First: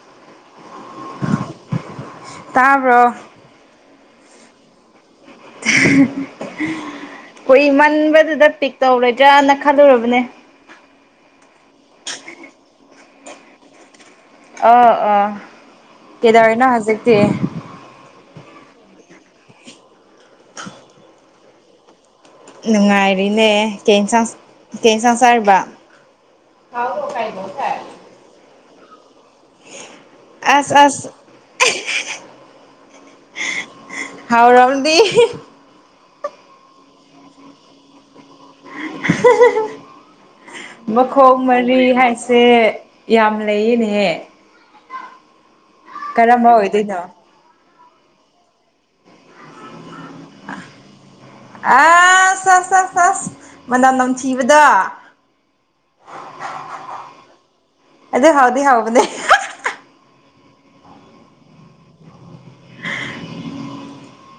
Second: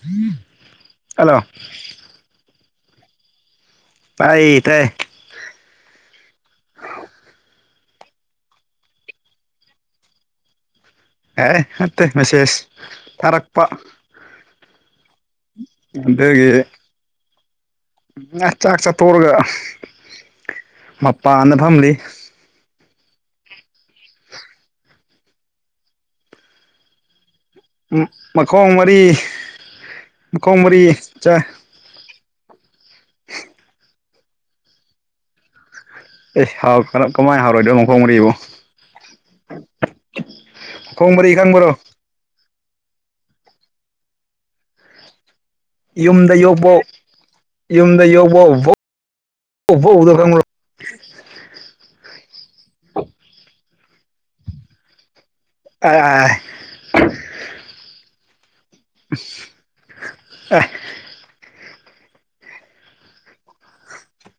[unintelligible] hello ꯇꯥꯕ꯭ꯔꯣ ꯇꯥꯏꯌꯦ ꯇꯥꯏ [unintelligible] ꯀꯨꯏꯃꯟꯕꯗꯨꯗ ꯄꯤꯛ ꯇꯧꯔꯣꯏꯗ꯭ꯔꯅ ꯈꯜꯂꯨꯔꯕꯅꯦ ꯑꯦ ꯅꯠꯇꯦ ꯃꯦꯁꯦꯁ ꯊꯥꯔꯛꯄ ꯑꯣ ꯑꯣ ꯀꯤꯗꯧꯔꯤꯅꯣ ꯍꯨꯖꯤꯛꯇꯤ ꯉ ꯆꯥꯛ ꯆꯥꯇꫭꯔꯒ ꯃꯄꯥꯟꯗ ꯐꯝꯂꯤ ꯅꯨꯡꯉꯥꯏꯔꯤꯅꯦ ꯀꯩ ꯏꯟꯁꯥꯡ ꯀꯩ ꯏꯟꯁꯥꯡ ꯆꯥꯔꯤꯕ [unintelligible] ꯎꯝ ꯃꯈꯣꯡ ꯃꯔꯤ ꯃꯈꯣꯡ ꯑꯁ ꯃꯔꯤ ꯑꯁ ꯆꯥ [unintelligible] ꯍꯥꯎꯔꯝꯅꯤ ꯑꯦ ꯍꯥꯎ [unintelligible] ꯀꯝꯃꯥꯏ ꯍꯥꯎꯔꯣꯏꯗꫭꯏ ꯃꯈꯣꯡ ꯃꯔꯤꯕꫭ [unintelligible] ꯃꯈꯣꯡ ꯃꯔꯤ ꯍꯥꯏ ꯁꯦ ꯌꯥꯝ ꯂꯩꯌꯦꯅꯦꯍꯦ ꯌꯨꯝꯗ ꯀꯔꯝꯕ ꯌꯣꯛꯄꯣꯛ ꯑꯣꯏꯗꯣꯏꯅꯣ ꯌꯨꯝꯗ ꯌꯣꯛꯄꯣꯛ [unintelligible] ꯈꯪꯕ꯭ꯔꫭ [inaudible] ꯑꯥꯁ ꯑꯥꯁ ꯁꯥ ꯁꯥꯁ ꯃꯅꯝ ꯅꯝꯊꯤꯕꯗꯣ ꯑ ꯑꯥꯏ ꯑꯗꯨ ꯍꯥꯎꯗꯤ ꯍꯥꯎꯕꯅꯦ [inaudible]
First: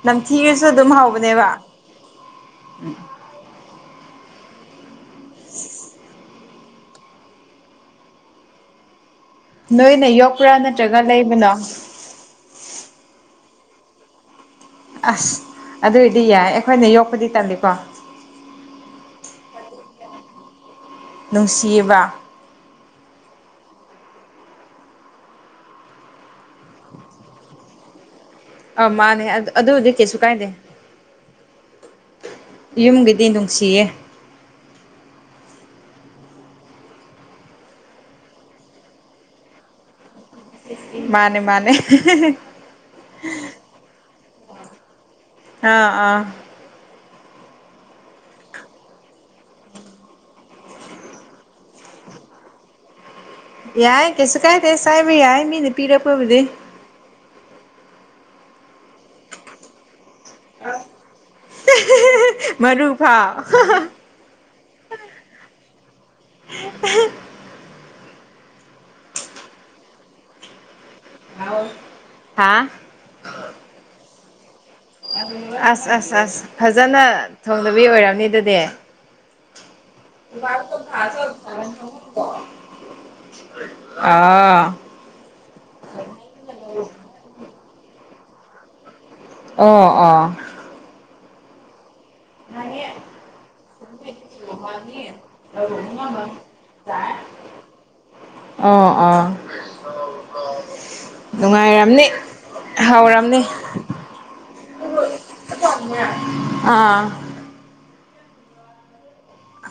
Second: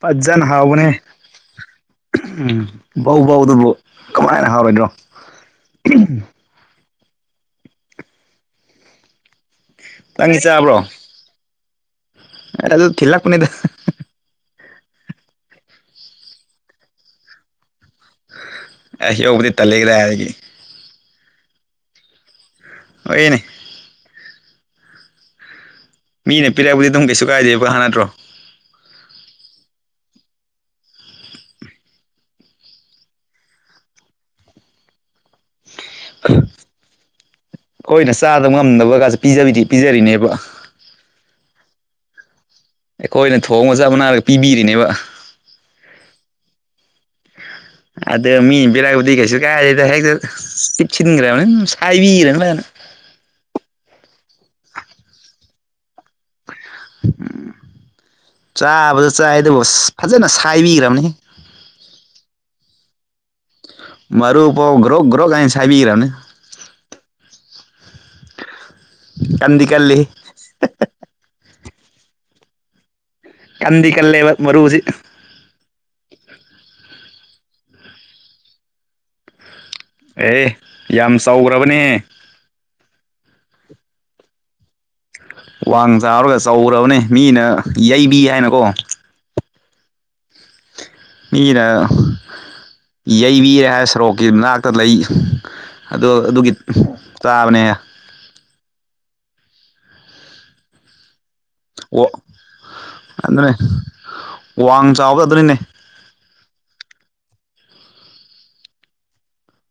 ꯐꯖꯅ ꯅꯝꯊꯤꯔꯁꯨ ꯍꯥꯎꯕꯅꯦ ꯑꯗꯨꯝ ꯍꯥꯎꯕꯅꯦꯕ ꯎꯝ ꯕꯧ ꯕꯧ ꯗꯨꯕꯨ ꯀꯝꯃꯥꯏꯅ ꯍꯥꯎꯔꯣꯏꯗꫭꯏꯅꫭ [unintelligible] ꯅꯣꯏꯅ ꯅꯪꯗꯤ ꯌꯣꯛꯄ꯭ꯔ ꯆꯥꯕ꯭ꯔꯣ ꯅꯠꯇ꯭ꯔꯒ ꯂꯩꯕꯅꯣ ꯑꯗꯨ ꯊꯤꯜꯂꯛꯄꯅꯤꯗ ꯑꯥꯁ ꯑꯗꯨꯏꯗꯤ ꯌꯥꯏ ꯑꯈꯣꯏꯅ ꯌꯣꯛꯄꯗꯤ ꯇꯟꯂꯤꯀꯣ ꯑꯩꯁ‌ ꯌꫭꯛꯄꯗꯤ ꯇꯜꯂꯤ ꯀꯗꯥꯏꯗꯒꯤ ꯅꯨꯡꯁꯤꯕ ꯑꯣꯏꯅꯦ ꯃꯤꯅ ꯄꯤꯔꯛꯄꯗꯤ ꯑꯗꯨꯝ ꯀꯩꯁꯨ ꯀꯥꯏꯗꯦꯕ ꯍꯥ ꯅꯠꯇ꯭ꯔꯣ ꯑ ꯃꯥꯅꯦ ꯑꯗꯨꯗꯤ ꯀꯩꯁꯨ ꯀꯥꯏꯗꯦ ꯌꯨꯝꯒꯤꯗꯤ ꯅꯨꯡꯁꯤꯌꯦ ꯈꯣꯏꯅ ꯆꯥꯗꯕ ꯉꯝꯗꯕꯒꯖꯨ ꯄꯤꯖꯕꯤꯗꯤ ꯄꯤꯖꯔꯤꯅꯦꯕ ꯃꯥꯅꯦ ꯃꯥꯅꯦ ꯑꯩꯈꯣꯏꯅ ꯊꯣꯡꯒ [unintelligible] ꯄꯤꯕꯤꯔꯤꯅꯦꯕ ꯑꯥ ꯑꯥ ꯑꯗ ꯃꯤꯟ ꯕꯤꯔꯛꯄꯗꯤ ꯀꯩꯁꯨ ꯀꯥꯏꯗꯦꯗ ꯍꯦꯛꯇ ꯄꯤꯠꯁꯤꯟꯒ꯭ꯔꯝꯃꯤ ꯁꯥꯏꯕꯤꯒ꯭ꯔꯝꯅꯤ ꯐꯖꯟꯅꯥ ꯌꯥꯏ ꯀꯩꯁꯨ ꯀꯥꯏꯗꯦ ꯆꯥꯏꯕ ꯌꯥꯏ ꯃꯤꯅ ꯄꯤꯔꯛꯄꯕꯨꯗꯤ ꯎꯝ ꯆꯥꯕꯗꯨ ꯆꯥꯏ ꯗꯨꯕꯨ ꯑꯁ ꯐꯖꯟꯅ ꯁ ꯃꯔꯨ ꯐꯥꯎ ꯃꯔꯨ ꯐꯥꯎ ꯒ꯭ꯔꯣꯛ ꯒ꯭ꯔꯣꯛ ꯍꯥꯏꯅ ꯁꯥꯏꯕꯤꯒ꯭ꯔꯝꯃꯦ ꯀꯟꯗꯤ ꯀꯜꯂꯤꯍꯦ ꯍꯥꯥ ꯀꯟꯗꯤ ꯀꯜꯂꯦꯕ ꯃꯔꯨꯖꯤ ꯑꯁ ꯑꯁ ꯑꯁ ꯐꯖꯅꯥ ꯊꯣꯡꯗꯕꯤ ꯑꯣꯏꯔꯝꯅꯤ ꯑꯗꯨꯗꯤ ꯑꯦ ꯑꯦ ꯌꯥꯝ ꯆꯥꯎꯒ꯭ꯔꯕꯅꯦ ꯑꯥ ꯋꯥꯡ ꯆꯥꯎꯔꯒ ꯆꯧꯒ꯭ꯔꯕꯅꯦ ꯃꯤꯅ ꯌꯩꯕꯤ ꯍꯥꯏꯅꯀꯣ ꯑꯣ ꯑꯣꯥ ꯃꯤꯅꯥ ꯃꯅꯥꯛꯇ ꯂꯩ ꯑꯗꯨ [unintelligible] ꯑꯗꯨꯒꯤ ꯇꯥꯕꯅꯦ ꯑꯣ ꯑꯣ ꯅꯨꯡꯉꯥꯏꯔꯝꯅꯤ ꯑꯣ ꯍꯧꯔꯝꯅꯤ ꯑꯗꯨꯅꯦ ꯋꯥꯡ ꯆꯥꯎꯕ ꯑꯗꯨꯅꯤꯅꯦ ꯑꯥ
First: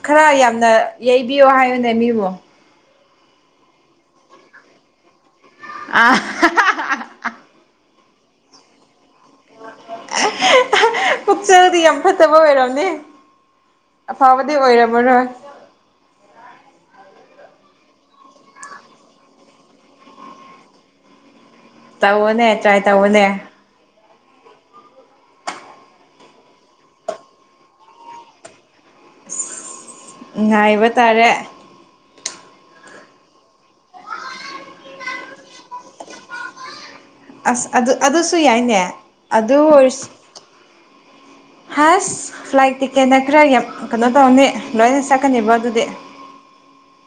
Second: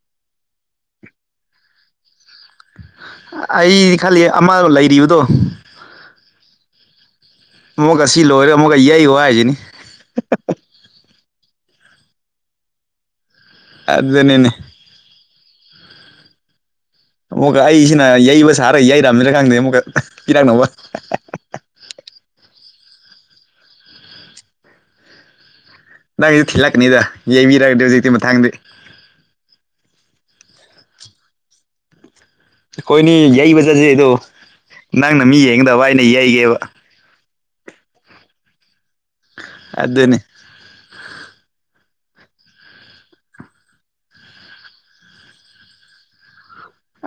ꯈꯔ ꯌꯥꯝꯅ ꯌꯩꯕꯤꯌꯣ ꯍꯥꯏꯌꯣꯅꯦ ꯃꯤꯕꯨ ꯑꯩꯗꯤ ꯈꯜꯂꯤ ꯑꯃ ꯂꯩꯔꯤꯕꯗꯣ ꯑꯥ ꯍꯥ ꯍꯥ ꯍꯥ ꯑꯃꯨꯛꯀ ꯑꯁꯤ ꯂꯣꯏꯔꯒ ꯑꯃꯨꯛꯀ ꯌꯩꯑꯣ ꯍꯥꯏꯁꯤꯅꯤ ꯄꯨꯛꯆꯦꯜꯗꯤ ꯌꯥꯝ ꯐꯠꯇꯕ ꯑꯣꯏꯔꯝꯅꯤ ꯑꯗꯨꯅꯤꯅꯦ ꯑꯐꯕꯗꯤ ꯑꯣꯏꯔꯝꯃꯔꯣꯏ ꯑꯃꯨꯛꯀ ꯑꯩꯁꯤꯅ ꯌꯩꯕ ꯁꯥꯔ ꯌꯩꯔꯥꯝꯁꯤꯔ ꯈꯪꯗꯦ ꯑꯃꯨꯛꯀ ꯄꯤꯔꯛꯅꯕ ꯇꯧꯑꯣꯅꯦ ꯇ꯭ꯔꯥꯏ ꯇꯧꯑꯣꯅꯦ ꯅꯪꯒꯤꯁꯨ ꯊꯤ ꯂꯥꯛꯀꯅꯤꯗ ꯌꯩꯕꯤꯔꯗꯤ ꯍꯧꯖꯤꯛꯇꯤ ꯃꯊꯡꯗꯤ ꯉꯥꯏꯕ ꯇꯥꯔꯦ ꯑꯩꯈꯣꯏꯅꯤ ꯌꯩꯕ ꯆꯠꯁꯤ ꯑꯗꯣ ꯅꯪꯅ ꯃꯤ ꯌꯦꯡꯒꯗꯕ ꯑꯩꯅ ꯌꯩꯒꯦꯕ ꯑꯁ ꯑꯗꯨ ꯑꯗꯨꯁꯨ ꯌꯥꯏꯅꯦ ꯑꯗꯨ ꯑꯣꯏꯔꯁ ꯑꯗꯨꯅꯤ ꯍꯁ ꯐ꯭ꯂꯥꯏꯠ ꯇꯤꯛꯀꯦꯠꯅ ꯈꯔ ꯌꯥꯝ ꯀꯩꯅꯣ ꯇꯧꯔꯅꯤ ꯂꯣꯏꯅ ꯆꯠꯀꯅꯤꯕ ꯑꯗꯨꯗꯤ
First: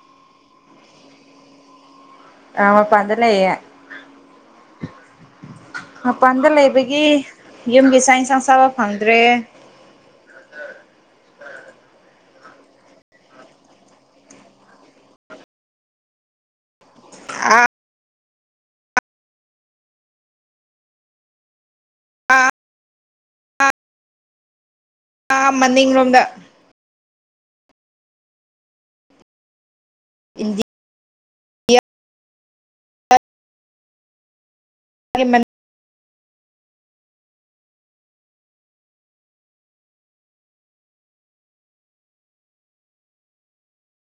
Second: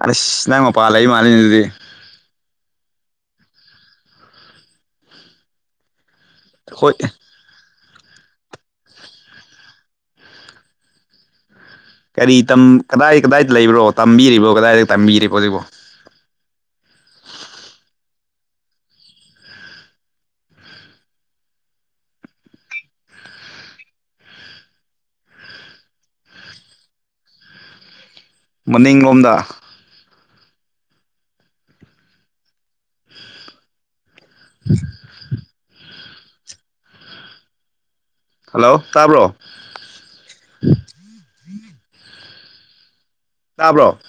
ꯑꯅꯁ ꯅꯪ ꯃꯄꯥꯥ ꯂꯩ ꯃꯥꯜꯂꯤꯅꯤ ꯑꯗꯨꯗꯤ ꯑ ꯃꯄꯥꯟꯗ ꯂꯩꯌꯦ ꯃꯄꯥꯟꯗ ꯍꯣꯏ ꯂꯩꯕꯒꯤ ꯌꯨꯝꯒꯤ ꯆꯥꯛ ꯏꯟꯁꯥꯡ ꯆꯥꯕ ꯐꯪꯗ꯭ꯔꯦ ꯀꯔꯤ ꯇꯝ ꯀꯗꯥꯏ ꯀꯗꯥꯏꯗ ꯂꯩꯕ꯭ꯔꯣ ꯇꯝꯕꯤꯔꯤꯕꯣ ꯀꯗꯥꯏꯗ ꯇꯝꯕꯤꯔꯤꯕꯣ ꯍꯧꯖꯤꯛꯕꯣ ꯑ ꯑꯥ ꯑꯥ ꯑꯥ ꯃꯅꯤꯡꯂꯣꯝꯗ ꯃꯅꯤꯡꯂꯣꯝꯗ ꯏꯟ ꯍꯜꯂꯣ ꯇꯥꯕ꯭ꯔꯣ ꯇꯥꯕ꯭ꯔꯣ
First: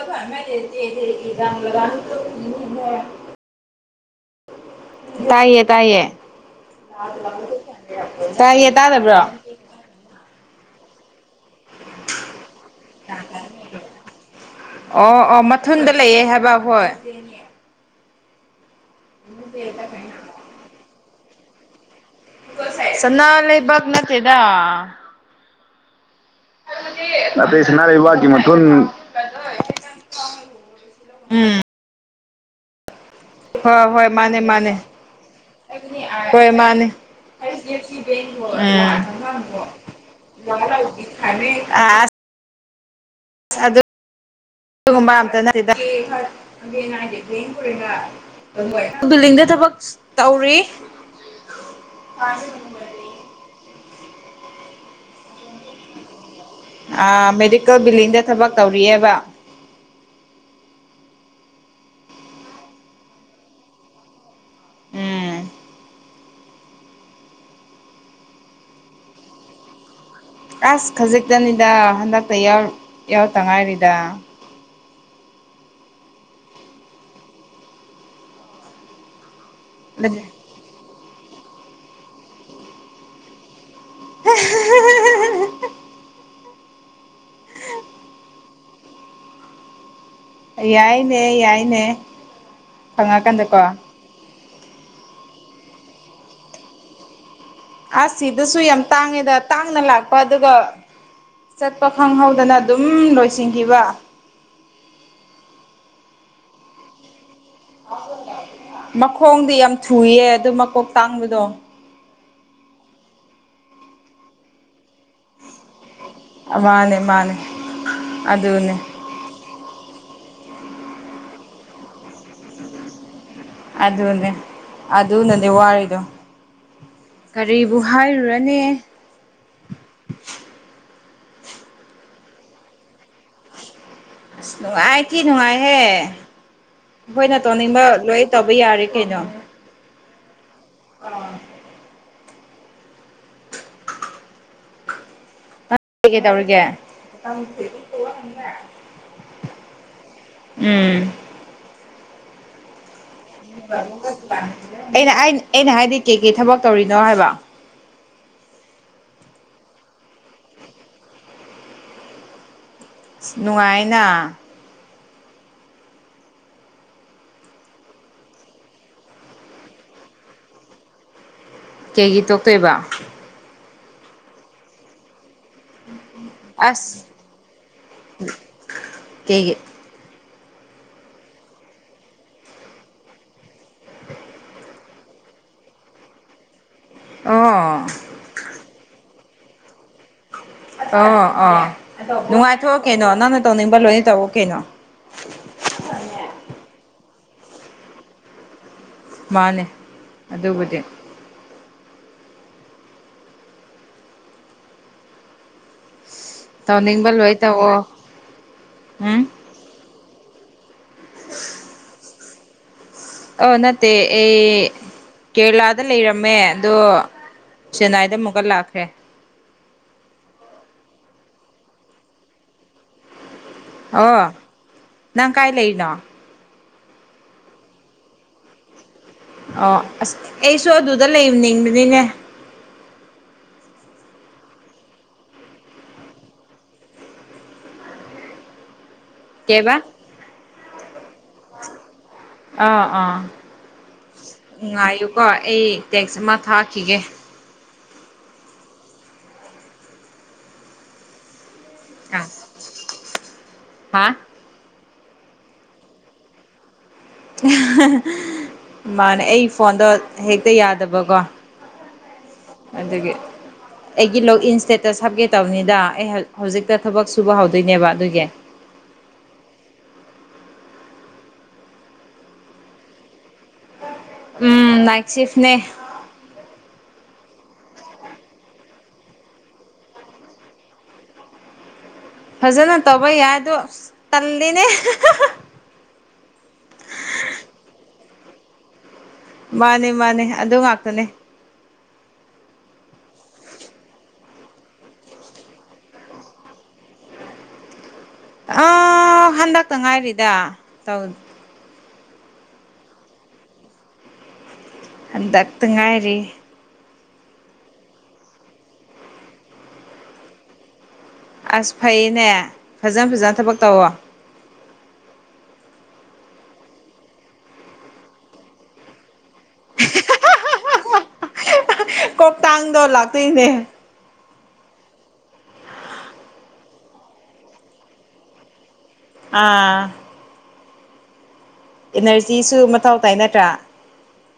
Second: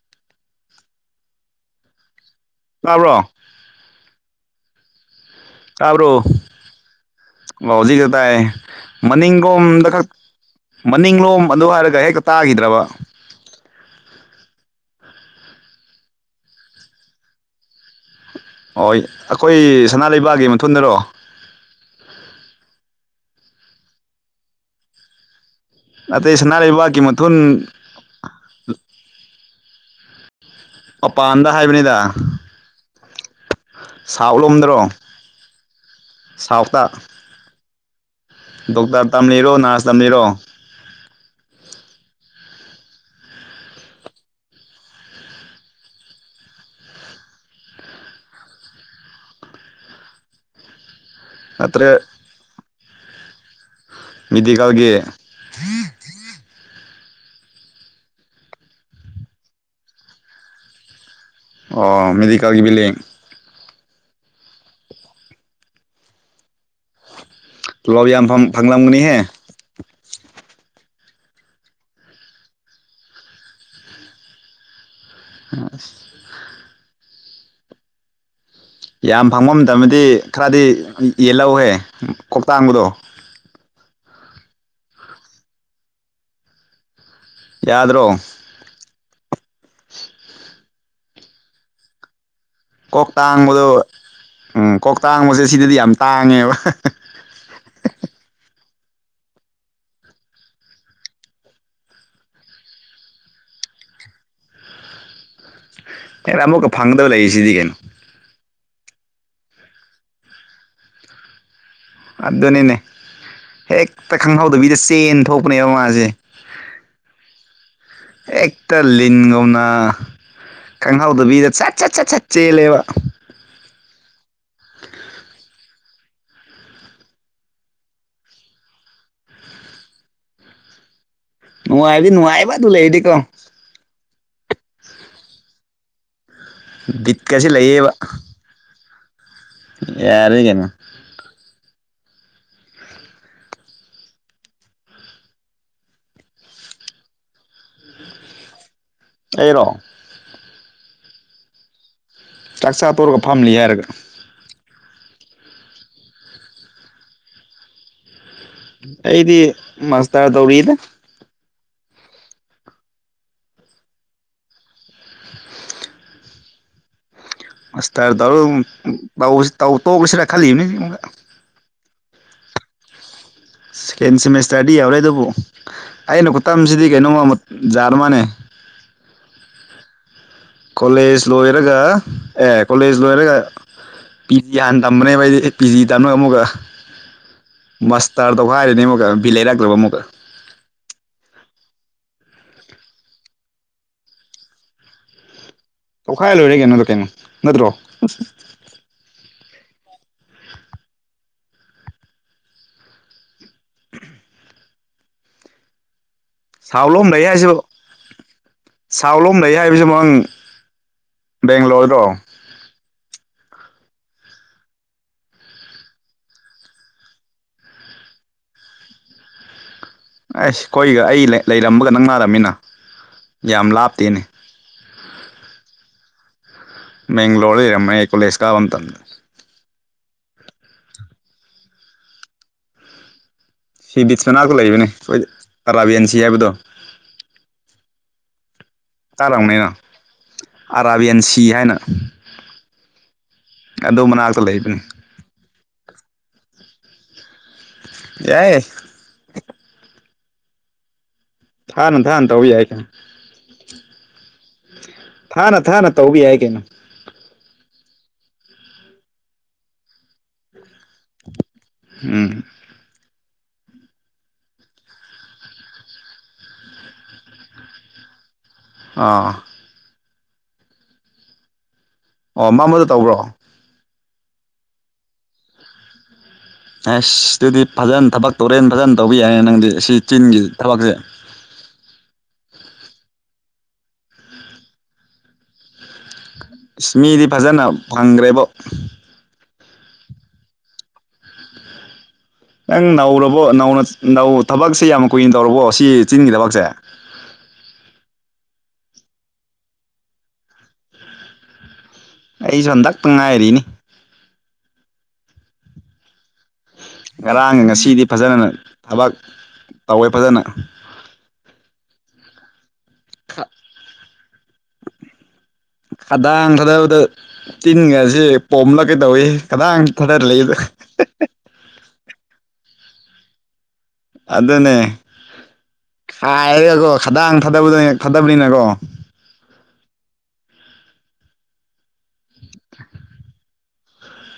[inaudible] ꯇꯥꯕ꯭ꯔꯣ ꯇꯥꯏꯌꯦ ꯇꯥꯏꯌꯦ ꯇꯥꯕ꯭ꯔꯣ ꯇꯥꯏꯌꯦ ꯇꯥꯗꯕ꯭ꯔꯣ ꯂꯣꯝꯗ ꯈꯛ ꯃꯅꯤꯡꯂꯣꯝ ꯑꯗꯨ ꯍꯥꯏꯔꯒ ꯍꯦꯛꯇ ꯇꯥꯒꯤꯗ꯭ꯔꯕ ꯑꯣ ꯑꯣ ꯃꯊꯨꯟꯗ ꯂꯩꯑꯦ ꯍꯥꯏꯕ ꯍꯣꯏ ꯗꯦꯅꯦ [inaudible] ꯍꯣꯏ ꯑꯩꯈꯣꯏꯒꯤ ꯁꯅꯥ ꯂꯩꯕꯥꯛꯒꯤ ꯃꯊꯨꯟꯗꯔꯣ [inaudible] ꯁꯅꯥ ꯂꯩꯕꯥꯛ ꯅꯠꯇꯦꯗ ꯅꯠꯇꯦ ꯁꯅꯥ ꯂꯩꯕ ꯅꯠꯇꯦ ꯁꯅꯥ ꯂꯩꯕꯥꯛꯀꯤ ꯃꯊꯨꯟ ꯑꯄꯥꯟꯗ ꯍꯥꯏꯕꯅꯤꯗ ꯍꯣꯏ ꯍꯣꯏ ꯃꯥꯅꯦ ꯁꯥꯎꯠ ꯃꯥꯅꯦ ꯂꯣꯝꯗꯔꯣ ꯍꯣꯏ ꯁꯥꯎꯠꯇ ꯃꯥꯅꯦ ꯗꯣꯛꯇꯔ ꯇꯝꯂꯤꯔꯣ ꯅꯔꯁ ꯇꯝꯂꯤꯔꯣ [unintelligible] ꯑ ꯑꯗꯨ ꯑꯗꯨꯒꯨꯝꯕ ꯑꯝꯇ ꯅꯠꯇꯦꯗ ꯑꯗꯨꯂꯤꯡꯗ ꯊꯕꯛ ꯇꯧꯔꯤ ꯅꯠꯇ꯭ꯔꯦ [inaudible] ꯃꯤꯗꯤꯀꯜꯒꯤ ꯑꯥ ꯃꯦꯗꯤꯀꯜ ꯕꯤꯜꯗꯤꯡꯗ ꯊꯕꯛ ꯇꯧꯔꯤꯑꯦꯕ ꯑꯣ ꯃꯦꯗꯤꯀꯜꯒꯤ ꯕꯤꯜꯗꯤꯡ ꯎꯝ ꯇꯣꯂꯣꯄ ꯌꯥꯝ ꯐꯝ-ꯐꯪꯂꯝꯒꯅꯤꯍꯦ ꯑꯁ ꯈꯖꯤꯛꯇꯅꯤꯗ ꯍꯟꯗꯛꯇ ꯌꯥꯎ-ꯌꯥꯎꯔꯛꯇ ꯉꯥꯏꯔꯤꯗ ꯍꯥ ꯌꯥꯝ ꯐꯪꯕ ꯃꯇꯝꯗꯗꯤ ꯈꯔꯗꯤ ꯌꯦꯜꯂꯧꯍꯦ ꯀꯣꯛ ꯇꯥꯡꯕꯗꯣ [unintelligible] ꯌꯥꯗ꯭ꯔꯣ ꯌꯥꯏꯅꯦ ꯌꯥꯏꯅꯦ ꯀꯣꯛ ꯇꯥꯡꯕꯗꯣ ꯐꯪꯉꯀꯥꯟꯗꯀꯣ ꯎꯝ ꯀꯣꯛ ꯇꯥꯡꯕꯁꯦ ꯁꯤꯗꯗꯤ ꯌꯥꯝ ꯇꯥꯡꯉꯦꯕ [unintelligible] ꯑꯁ ꯁꯤꯗꯁꯨ ꯌꯥꯝ ꯇꯥꯡꯉꯦꯗ ꯇꯥꯡꯅ ꯂꯥꯛꯄ ꯑꯗꯨꯒ ꯆꯠꯄ ꯈꯪꯍꯧꯗꯅ ꯑꯗꯨꯝ ꯂꯣꯏꯁꯤꯟꯈꯤꯕ ꯍꯦꯔꯥ ꯑꯃꯨꯛꯀ ꯐꯪꯗꯧ ꯂꯩꯔꯤꯁꯤꯗꯤ ꯀꯩꯅꯣ ꯃꯈꯣꯡꯗꯤ ꯌꯥꯝ ꯊꯨꯏꯌꯦ ꯑꯗꯨ ꯃꯀꯣꯛ ꯇꯥꯡꯕꯗꯣ ꯑꯗꯨꯅꯤꯅꯦ ꯍꯦꯛꯇ ꯈꯪꯍꯧꯗꯕꯤꯗ ꯆꯦꯟ ꯊꯣꯛꯄꯅꯦꯕ ꯃꯥꯁꯦ ꯃꯥꯅꯦ ꯃꯥꯅꯦ ꯑꯗꯨꯅꯦ ꯍꯦꯛꯇ ꯂꯤꯟꯒꯨꯝꯅ ꯈꯪꯍꯧꯗꯕꯤꯗ ꯁꯠ ꯁꯠ ꯁꯠ ꯁꯠ ꯆꯦꯜꯂꯦꯕ ꯑꯗꯅꯦ ꯑꯗꯨ ꯅꯅꯦ ꯋꯥꯔꯤꯗꯣ ꯀꯔꯤꯕꯨ ꯍꯥꯏꯔꯨꯔꯅꯤ ꯅꯨꯡꯉꯥꯏꯕꯗꯤ ꯅꯨꯡꯉꯥꯏꯕ ꯑꯗꯨ ꯂꯩꯔꯗꯤꯀꯣ ꯑꯁ ꯅꯨꯡꯉꯥꯏ ꯊꯤ ꯅꯨꯡꯉꯥꯏꯍꯦ ꯑꯈꯣꯏꯅ ꯕꯤꯠꯀꯁꯤ ꯇꯧꯅꯤꯡꯕ ꯂꯩꯌꯦꯕ ꯂꯣꯏ ꯇꯧꯕ ꯌꯥꯔꯦ ꯀꯩꯅꯣ ꯌꯥꯔꯦ ꯀꯩꯅꯣ ꯑꯥ ꯀꯩ ꯀꯩ ꯇꯧꯔꯤꯒꯦ ꯑꯩꯔꯣ ꯎꯝ ꯆꯥꯛ ꯆꯥ ꯇꯣꯔꯒꯞ ꯑꯩꯅ ꯑꯩꯟ ꯑꯩꯅ ꯍꯥꯏꯗꯤ ꯀꯩ ꯀꯩ ꯊꯕꯛ ꯇꯧꯔꯤꯅꯣ ꯍꯥꯏꯕ ꯑꯩꯗꯤ ꯃꯥꯁꯇꯔ ꯇꯧꯔꯤꯗꯥ ꯅꯨꯉꯥꯏꯅ ꯑꯁ ꯁꯇꯥꯏꯜ ꯇꯧꯔꯗꯨꯝ ꯇꯧꯕꯁꯤ ꯇꯧ ꯇꯣꯛꯔꯁꯤꯔꯥ ꯈꯜꯂꯤꯝꯅꯤꯅꯦ ꯑꯩꯉꯣꯟꯗ ꯀꯩꯒꯤ ꯇꯣꯛꯇꯣꯏꯕ ꯁꯦꯀꯦꯟ ꯁꯦꯃꯦꯁꯇꯔꯗꯤ ꯌꯧꯔꯦ ꯑꯗꯨꯕꯨ ꯑꯩꯅ ꯑꯁ ꯈꯨꯠꯇꯝꯁꯤꯗꯤ ꯀꯩꯅꯣꯝꯃ ꯃꯨꯠ ꯖꯥꯠꯑꯃꯅꯦ ꯀꯩꯒꯤ ꯀꯣꯂꯦꯖ ꯂꯣꯏꯔꯒ ꯑꯦ ꯀꯣꯂꯦꯖ ꯂꯣꯏꯔꯒ ꯄꯤꯗꯤ ꯍꯥꯟ ꯇꯝꯕꯅꯦꯕ ꯑꯩꯗꯤ ꯄꯤꯖꯤ ꯇꯝꯔꯒ ꯑꯃꯨꯛꯒ ꯑꯣ ꯃꯁ ꯇꯥꯏꯜ ꯇꯧꯒꯥꯏꯔꯤꯅꯤ ꯑꯃꯨꯛꯀ ꯕꯤꯠ ꯂꯩꯔꯛꯇ꯭ꯔꯕ ꯑꯃꯨꯛꯀ ꯑꯣ ꯑꯣ ꯅꯨꯡꯉꯥꯏꯊꯣꯛꯑꯣ ꯀꯩꯅꯣ ꯅꯪꯅ ꯇꯧꯅꯤꯡꯕ ꯂꯣꯏꯅ ꯇꯧꯋꯣ ꯀꯦꯅꯣ ꯇꯧꯈꯥꯏꯔ ꯂꯣꯏꯔꯦ ꯀꯩꯅꯣꯗꯣ ꯀꯩꯅꯣ ꯅꯠꯇ꯭ꯔꯣ ꯃꯥꯅꯦ ꯑꯗꯨꯕꯨꯗꯤ ꯁꯥꯎ ꯂꯣꯝ ꯇꯧꯅꯤꯡꯕ ꯂꯩ ꯂꯣꯏ ꯍꯥꯏꯖꯨ ꯇꯧꯑꯣ ꯁꯥꯎ ꯎꯝ ꯂꯣꯝ ꯂꯩ ꯍꯥꯏꯕꯖꯨ [unintelligible] ꯕꯦꯡꯒꯂꯣꯔꯗꯣ ꯑꯣ ꯅꯠꯇꯦ ꯑꯩ ꯀꯦꯔꯂꯥꯗ ꯂꯩꯔꯝꯃꯦ ꯑꯗꯣ ꯆꯦꯟꯅꯥꯏꯗ ꯑꯃꯨꯛꯀ ꯂꯥꯛꯈ꯭ꯔꯦ ꯑꯥꯏꯁ ꯈꯣꯏꯒ ꯑꯩ ꯂꯩ-ꯂꯩꯔꯝꯕꯒ ꯅꯛꯅꯥꯔꯝꯃꯤꯅ ꯑꯣ ꯅꯪ ꯀꯥꯏ ꯂꯩꯔꯤꯅꯣ ꯃꯦꯡꯒ꯭ꯂꯣꯔ ꯂꯩꯔꯝꯃꯦ ꯀꯣꯂꯦꯖ ꯀꯥꯕ ꯃꯇꯝꯗ ꯑꯣ ꯑꯁ ꯑꯩꯁꯨ ꯑꯗꯨꯗ ꯂꯩꯝꯅꯤꯡꯕꯅꯤꯅꯦ ꯁꯤ ꯕꯤꯆ ꯃꯅꯥꯛꯇ ꯂꯩꯕꯅꯦ ꯑꯩꯈꯣꯏ ꯑꯔꯥꯕꯤꯌꯟ ꯁꯤ ꯍꯥꯏꯕꯗꯣ ꯇꯥꯔꯝꯒꯅꯤꯅ ꯀꯩꯕ ꯑꯔꯥꯕꯤꯌꯟ ꯁꯤ ꯍꯥꯏꯅ ꯑꯥ ꯑꯥ ꯑꯗꯨ ꯃꯅꯥꯛꯇ ꯂꯩꯕꯅꯤ ꯉꯥꯏꯌꯨꯀꯣ ꯑꯩ ꯇꯦꯛꯁ ꯑꯃ ꯊꯥꯈꯤꯒꯦ ꯌꯥꯏꯌꯦ ꯊꯥꯅ ꯑꯥ ꯊꯥꯅ ꯇꯧ ꯌꯥꯏ ꯀꯩꯟ ꯍꯥ ꯊꯥꯅ ꯊꯥꯅ ꯇꯧꯕ ꯌꯥꯏ ꯀꯩꯅꯣ ꯃꯥꯅꯦ ꯑꯩ ꯐꯣꯟꯗꯣ ꯍꯦꯛꯇ ꯌꯥꯗꯕꯒꯣ ꯎꯝ ꯑꯗꯨꯒꯤ ꯑꯩꯒꯤ ꯂꯣꯛꯏꯟ ꯁ꯭ꯇꯦꯇꯁ ꯍꯥꯞꯀꯦ ꯇꯧꯕꯅꯤꯗ ꯑꯩ ꯍ ꯍꯧꯖꯤꯛꯇ ꯊꯕꯛ ꯁꯨꯕ ꯍꯧꯗꯣꯏꯅꯦꯕ ꯑꯗꯨꯒꯤ ꯑꯥ ꯑꯣ ꯃꯝꯕꯗ ꯇꯧꯕ꯭ꯔꯣ ꯎꯝ ꯅꯥꯏꯛ ꯁꯤꯐꯅꯦ ꯑꯁ ꯑꯗꯨꯗꯤ ꯐꯖꯅ ꯊꯕꯛ ꯇꯧꯔꯦꯅ ꯐꯖꯟ ꯇꯧꯕ ꯌꯥꯏꯌꯦ ꯅꯪꯗꯤ ꯁꯤ ꯆꯤꯟꯒꯤ ꯊꯕꯛꯁꯦ ꯐꯖꯅ ꯇꯧꯕ ꯌꯥꯏꯗꯣ ꯑꯁ ꯇꯜꯂꯤꯅꯦ ꯁꯃꯤꯗꯤ ꯐꯖꯅ ꯐꯪꯒꯔ꯭ꯦꯕꯣ ꯃꯥꯅꯦ ꯃꯥꯅꯦ ꯑꯗꯨ ꯉꯥꯛꯇꯅꯦ ꯅꯪ ꯅꯧꯔꯕꯣ ꯅꯧꯅ ꯅꯧ ꯊꯕꯛꯁꯦ ꯌꯥꯝ ꯀꯨꯏꯅ ꯇꯧꯔꯕꯣ ꯁꯤ ꯆꯤꯟꯒꯤ ꯊꯕꯛꯁꯦ ꯑꯥ ꯍꯟꯗꯛꯇ ꯉꯥꯏꯔꯤꯗ ꯇꯧ ꯑꯩꯁꯨ ꯍꯟꯗꯛꯇ ꯉꯥꯏꯔꯤꯅꯤ ꯍꯟꯗꯛꯇ ꯉꯥꯏꯔꯤ ꯉꯔꯥꯡ ꯉꯁꯤꯗꯤ ꯐꯖꯅ ꯊꯕꯛ ꯇꯧꯋꯦ ꯐꯖꯅ ꯑꯁ ꯐꯩꯅꯦ ꯐꯖꯅ ꯐꯖꯅ ꯊꯕꯛ ꯇꯧꯋꯣ ꯈꯗꯥꯡ ꯊꯗꯕꯗ ꯆꯤꯟꯒꯁꯦ ꯄꯣꯝꯂꯒꯦ ꯇꯧꯋꯦ ꯀꯗꯥꯡ ꯊꯗꯔ ꯂꯩꯕꯗ ꯀꯣꯛꯇꯥꯡꯗꯣ ꯂꯥꯛꯇꯣꯏꯅꯦ ꯑꯗꯨꯅꯦ ꯈꯥꯏꯔꯒꯀꯣ ꯈꯗꯥꯥꯡ ꯊꯥꯗꯕꯗ ꯊꯥꯗꯕꯅꯤꯅꯀꯣ ꯑꯥ ꯑꯦꯅꯔꯖꯤꯁꯨ ꯃꯊꯧ ꯇꯥꯏ ꯅꯠꯇ꯭ꯔꯥ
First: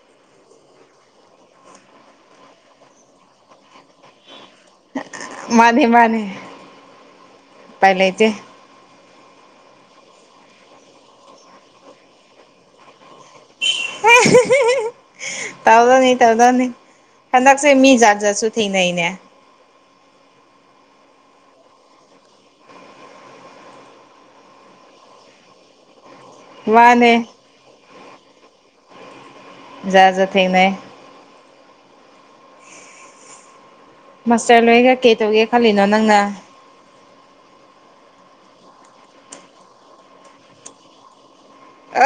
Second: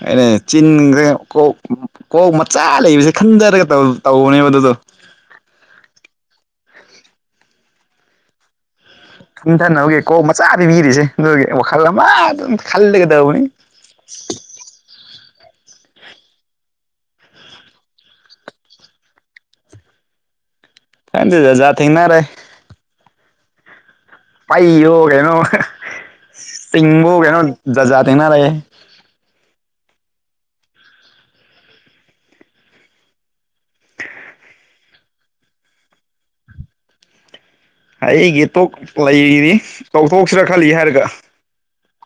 ꯑꯩꯅꯦ ꯆꯤꯟꯈꯔꯦꯀꯣ ꯀꯣꯛ ꯃꯆꯥ ꯂꯩꯕꯁꯦ ꯈꯟꯊꯔꯒ ꯇꯧꯕꯅꯦꯕ ꯑꯗꯨꯗꯣ ꯃꯥꯅꯤ ꯃꯥꯅꯤ ꯎꯄꯥꯏ ꯂꯩꯇꯦ ꯈꯟꯊꯅꯕꯒꯤ ꯀꯣꯛ ꯃꯆꯥ ꯄꯤꯕꯤꯔꯤꯁꯦ ꯑꯗꯨꯒꯤ ꯋꯥꯈꯜ ꯑꯃ ꯑꯗꯨꯝ ꯈꯜꯂꯒꯗꯧꯕꯅꯤ ꯍꯦ [unintelligible] ꯇꯧꯗꯝꯅꯤ ꯇꯧꯗꯝꯅꯤ ꯍꯟꯗꯛꯁꯦ ꯃꯤ ꯖꯥꯠ ꯖꯥꯠꯁꯨ ꯊꯦꯡꯅꯩꯅꯦ ꯈꯪꯗꯦ ꯖꯖꯥꯠ ꯊꯦꯡꯅꯔꯦ ꯄꯩꯌꯣ ꯀꯩꯅꯣ ꯆꯤꯡꯕ ꯃꯥꯅꯦ ꯀꯩꯅꯣ ꯖꯖꯥꯠ ꯊꯦꯡꯅꯔꯌꯦ ꯖꯖꯥꯠ ꯊꯦꯡꯅꯩ ꯃꯥꯁꯇꯔ ꯂꯣꯏꯒ ꯀꯩ ꯇꯧꯒꯦ ꯈꯜꯂꯤꯅꯣ ꯅꯪꯅ ꯑꯩꯒꯤ ꯇꯣꯛ ꯂꯩꯔꯤꯅꯤ ꯇꯧꯊꯣꯛꯁꯤꯔꯥ ꯈꯜꯂꯤ ꯍꯥꯏꯔꯒ ꯑ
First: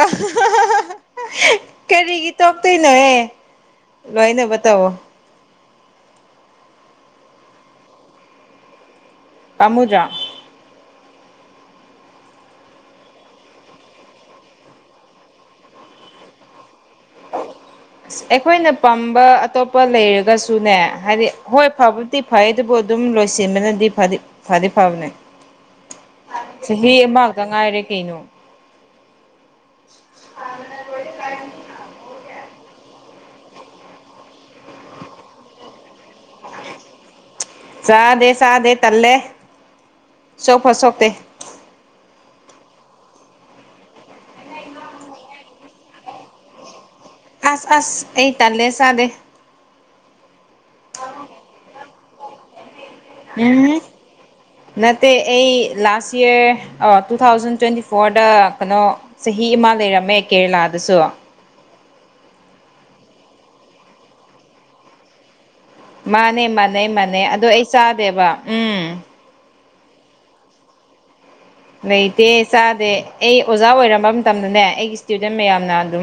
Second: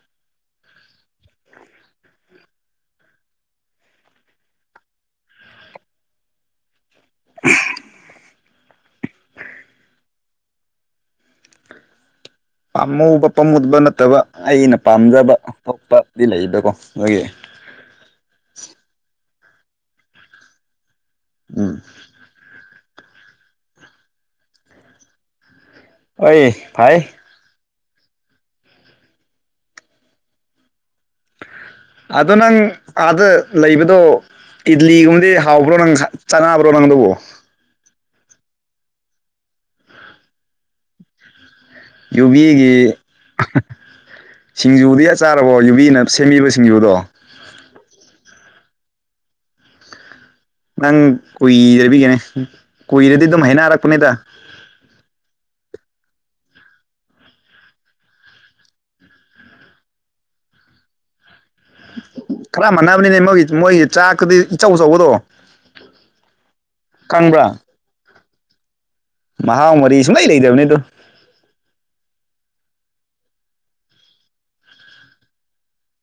ꯀꯔꯤꯒꯤ ꯇꯣꯛꯇꯣꯏꯅꯣꯍꯦ ꯉꯥꯏꯅꯕ ꯇꯧꯋꯣ [unintelligible] ꯄꯥꯝꯃꯨꯗꯔꯥ ꯄꯥꯝꯃꯨꯕ ꯄꯥꯝꯃꯨꯗꯕ ꯅꯠꯇꯕ ꯑꯩꯅ ꯄꯥꯝꯖꯕ ꯊꯣꯛꯄꯗꯤ ꯂꯩꯗꯀꯣ ꯑꯗꯨꯒꯤ ꯑꯁ ꯑꯩꯈꯣꯏꯅ ꯄꯥꯝꯕ ꯑꯇꯣꯞꯄ ꯂꯩꯔꯒꯁꯨꯅꯦ ꯍꯥꯏꯗꯤ ꯍꯣꯏ ꯎꯝ ꯐꯕꯨꯗꯤ ꯐꯥꯏꯌꯦ ꯗꯨꯕꯣꯑꯗꯨꯝ ꯂꯣꯏꯁꯤꯟꯕꯅꯗꯤ ꯐ ꯐꯗꯤ ꯐꯥꯕꯅꯦ ꯍꯣꯏ ꯆꯍꯤ ꯐꯩ ꯑꯃꯇ ꯉꯥꯏꯔꯦ ꯀꯩꯅꯣ [unintelligible] ꯑꯗꯣ ꯅꯪ ꯑꯥꯗ ꯂꯩꯕꯗꯣ ꯏꯗꯂꯤꯒꯨꯝꯕꯗꯤ ꯍꯥꯎꯕ꯭ꯔꯣ ꯅꯪ ꯆꯥꯅꯕ꯭ꯔꯣ ꯅꯪꯗꯨꯕꯣ ꯆꯥꯗꯦ ꯆꯥꯗꯦ ꯇꯜꯂꯦ ꯁꯣꯛꯄꯨ ꯁꯣꯛꯇꯦ ꯌꯨꯕꯤꯒꯤ ꯁꯤꯡꯖꯨꯗꯤ ꯆꯥꯔꯕꯣ ꯌꯨꯕꯤꯅ ꯁꯦꯝꯕꯤꯕ ꯁꯤꯡꯖꯨꯗꯣ ꯑꯁ ꯑꯁ ꯑꯩ ꯇꯜꯂꯦ ꯆꯥꯗꯦ ꯅꯪ ꯀꯨꯏꯗꯕꯒꯤꯅꯦ ꯀꯨꯏꯔꯗꯤ ꯑꯗꯨꯝ ꯎꯝ ꯍꯩꯅꯔꯛꯄꯅꯦꯗ ꯅꯠꯇꯦ ꯑꯩ ꯂꯥꯁ ꯌꯔ ꯇꯨ ꯑ ꯊꯥꯎꯖꯟ ꯇ꯭ꯋꯦꯟꯇꯤ ꯐꯣꯔꯗ ꯀꯩꯅꯣ ꯆꯍꯤ ꯑꯃ ꯂꯩꯔꯝꯃꯦ ꯀꯦꯔꯦꯂꯥꯗꯁꯨ ꯈꯔ ꯃꯥꯟꯅꯕꯅꯤꯅꯦ ꯃꯣꯏꯒꯤ ꯃꯣꯏꯒꯤ ꯆꯥꯛꯀꯗꯤ ꯏꯆꯧ ꯑꯆꯧꯕꯗꯣ ꯃꯥꯅꯦ ꯃꯥꯥꯟꯅꯩ ꯃꯥꯥꯟꯅꯩ ꯑꯗꯣ ꯑꯩ ꯆꯥꯗꯦꯕ ꯎꯝ ꯃꯍꯥꯎ ꯃꯔꯤ ꯁꯨꯡꯂꯩ ꯂꯩꯇꯕꯅꯤ ꯑꯗꯨ ꯂꯩꯇꯦ ꯆꯥꯗꯦ ꯑꯩ ꯑꯣꯖꯥ ꯑꯣꯏꯔꯝꯕ ꯃꯇꯝꯗꯅꯦ ꯑꯩꯒꯤ ꯏꯁꯇꯨꯗꯦꯟ ꯃꯌꯥꯝꯅ ꯑꯗꯨꯝ